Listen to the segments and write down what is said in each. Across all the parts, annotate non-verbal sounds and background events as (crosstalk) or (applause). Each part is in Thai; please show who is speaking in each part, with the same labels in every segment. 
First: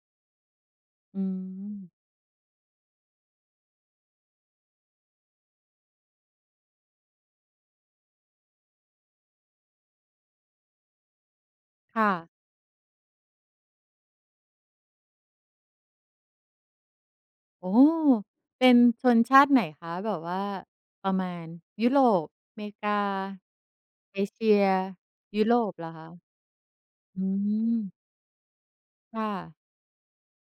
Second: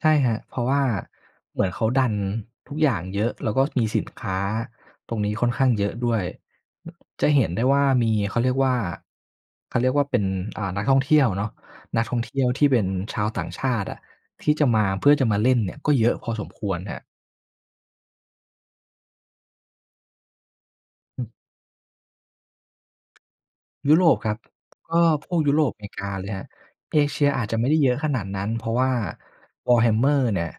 Speaker 1: ใช่ครับ เพราะว่า
Speaker 2: อื
Speaker 1: เหมือนเขา
Speaker 2: ม
Speaker 1: ดันทุกอย่างเยอะ แล้วก็มีสินค้าตรงนี้ค่อนข้างเยอะด้วย จะเห็นได้ว่ามี เขาเรียกว่า เขาเรียกว่าเป็น อ่า นักท่องเที่ยวอะเนาะ
Speaker 2: ค
Speaker 1: นัก
Speaker 2: ่
Speaker 1: ท่องเท
Speaker 2: ะ
Speaker 1: ี่ยวที่เป็นชาวต่างชาติอะที่จะมา เพื่อจะมาเล่นเนี่ยก็เยอะพอสมควรครับ
Speaker 2: โอ้โฮ เป็นชนชาติไหนคะ? แบบว่าประมาณ ยุโรป อเมริกา
Speaker 1: ยุโร
Speaker 2: เ
Speaker 1: ป
Speaker 2: อ
Speaker 1: ครั
Speaker 2: เ
Speaker 1: บ
Speaker 2: ชีย
Speaker 1: ก็พว
Speaker 2: ย
Speaker 1: ก
Speaker 2: ุ
Speaker 1: ย
Speaker 2: โ
Speaker 1: ุ
Speaker 2: ร
Speaker 1: โร
Speaker 2: ป
Speaker 1: ป อ
Speaker 2: เ
Speaker 1: เ
Speaker 2: ห
Speaker 1: ม
Speaker 2: รอ
Speaker 1: ริ
Speaker 2: ค
Speaker 1: ก
Speaker 2: ะ?
Speaker 1: าเลยครับ เอเ
Speaker 2: อ
Speaker 1: ช
Speaker 2: ื
Speaker 1: ียอาจจะไม่ได้เย
Speaker 2: ม
Speaker 1: อะขนาดนั้น เพราะว่า
Speaker 2: ค่ะ
Speaker 1: Warhammer เนี่ย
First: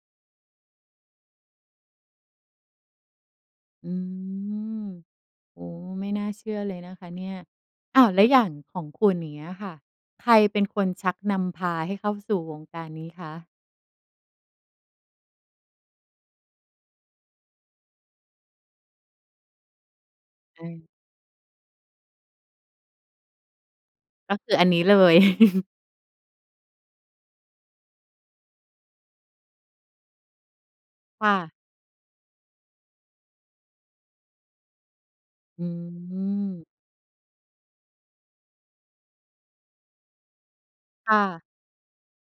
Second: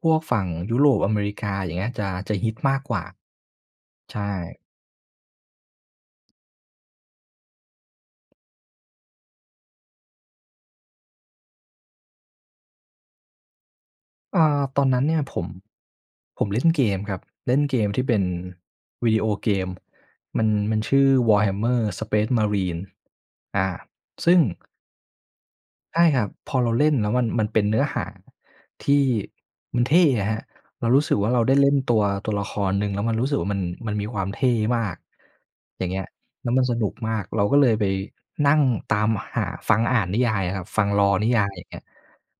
Speaker 1: พวกฝั่งยุโรป อเมริกา อย่างเงี้ย จะ จะฮิตมากกว่า
Speaker 2: อื
Speaker 1: ใช่
Speaker 2: ม โอ้โฮ ไม่น่าเชื่อเลยนะคะเนี่ย อ้าว แล้วอย่างของคุณ อย่างเงี้ยค่ะ ใครเป็นคนชักนำ พาให้เข้าสู่วงการนี้คะ?
Speaker 1: เออ ตอนนั้นเนี่ยผม ผมเล่นเกมครับ เล่นเกมที่เป็นวิดีโอเกม มัน
Speaker 2: ใช
Speaker 1: มัน
Speaker 2: ่
Speaker 1: ชื่อ Warhammer Space Marine อา ซ
Speaker 2: ก
Speaker 1: ึ
Speaker 2: ็
Speaker 1: ่ง
Speaker 2: คืออันนี้เลย (chuckles)
Speaker 1: ใช่ครับ พอเราเล่นแล้วมัน มันเป็นเนื้อหาที่มันเท่อะครับ เรารู้สึก
Speaker 2: ค
Speaker 1: ว่
Speaker 2: ่
Speaker 1: า เรา
Speaker 2: ะ
Speaker 1: ได้เล่นตัว ตัวละครหนึ่งแล้วมันรู้สึกว่า มัน มันมีความเท่มาก
Speaker 2: อื
Speaker 1: อย่างเงี้ย แล้วมั
Speaker 2: ม
Speaker 1: นสนุกมาก เราก็เลยไปนั่งตามหาฟังอ่านนิยายอะครับ ฟัง
Speaker 2: ค
Speaker 1: Lore
Speaker 2: ่
Speaker 1: นิย
Speaker 2: ะ
Speaker 1: าย อย่างเงี้ย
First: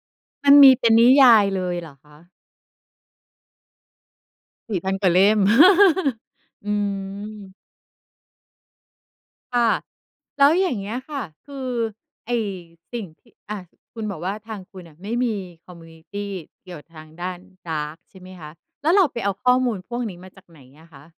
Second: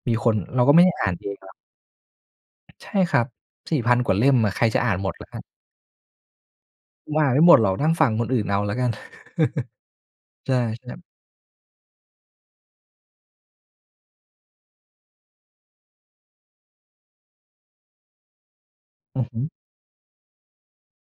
Speaker 1: มีคน
Speaker 2: มัน
Speaker 1: เรา
Speaker 2: ม
Speaker 1: ก็
Speaker 2: ี
Speaker 1: ไม่
Speaker 2: เป
Speaker 1: ได
Speaker 2: ็
Speaker 1: ้
Speaker 2: น
Speaker 1: อ
Speaker 2: น
Speaker 1: ่า
Speaker 2: ิ
Speaker 1: นเ
Speaker 2: ย
Speaker 1: อง
Speaker 2: าย
Speaker 1: หรอก
Speaker 2: เลยหรอคะ?
Speaker 1: ใช่ครับ 4,000 กว่าเล่มอะ ใคร
Speaker 2: สี
Speaker 1: จ
Speaker 2: ่
Speaker 1: ะอ
Speaker 2: พ
Speaker 1: ่า
Speaker 2: ัน
Speaker 1: น
Speaker 2: ก
Speaker 1: ห
Speaker 2: ว
Speaker 1: ม
Speaker 2: ่า
Speaker 1: ด
Speaker 2: เล
Speaker 1: ล่ะ
Speaker 2: ่
Speaker 1: คร
Speaker 2: ม
Speaker 1: ับ
Speaker 2: (chuckles) อื
Speaker 1: ผมอ่านไม่หม
Speaker 2: ม
Speaker 1: ดหรอก นั่งฟังคนอื่นเอาแล้วกัน
Speaker 2: ค่ะ
Speaker 1: (chuckles)
Speaker 2: แล้
Speaker 1: ใช
Speaker 2: ว
Speaker 1: ่
Speaker 2: อย่างเง
Speaker 1: ๆ แ
Speaker 2: ี
Speaker 1: บ
Speaker 2: ้ย
Speaker 1: บ
Speaker 2: ค่ะ คือไอ้สิ่งที่ อะ คุณบอกว่า ทางคุณน่ะไม่มีคอมมิวนิตีเกี่ยวกับทางด้านการ์ดใช่ไหมคะ? แล้วเราไ
Speaker 1: อ
Speaker 2: ป
Speaker 1: ือ
Speaker 2: เอา
Speaker 1: ฮึ
Speaker 2: ข้อมูลพวกนี้มาจากไหนอะคะ?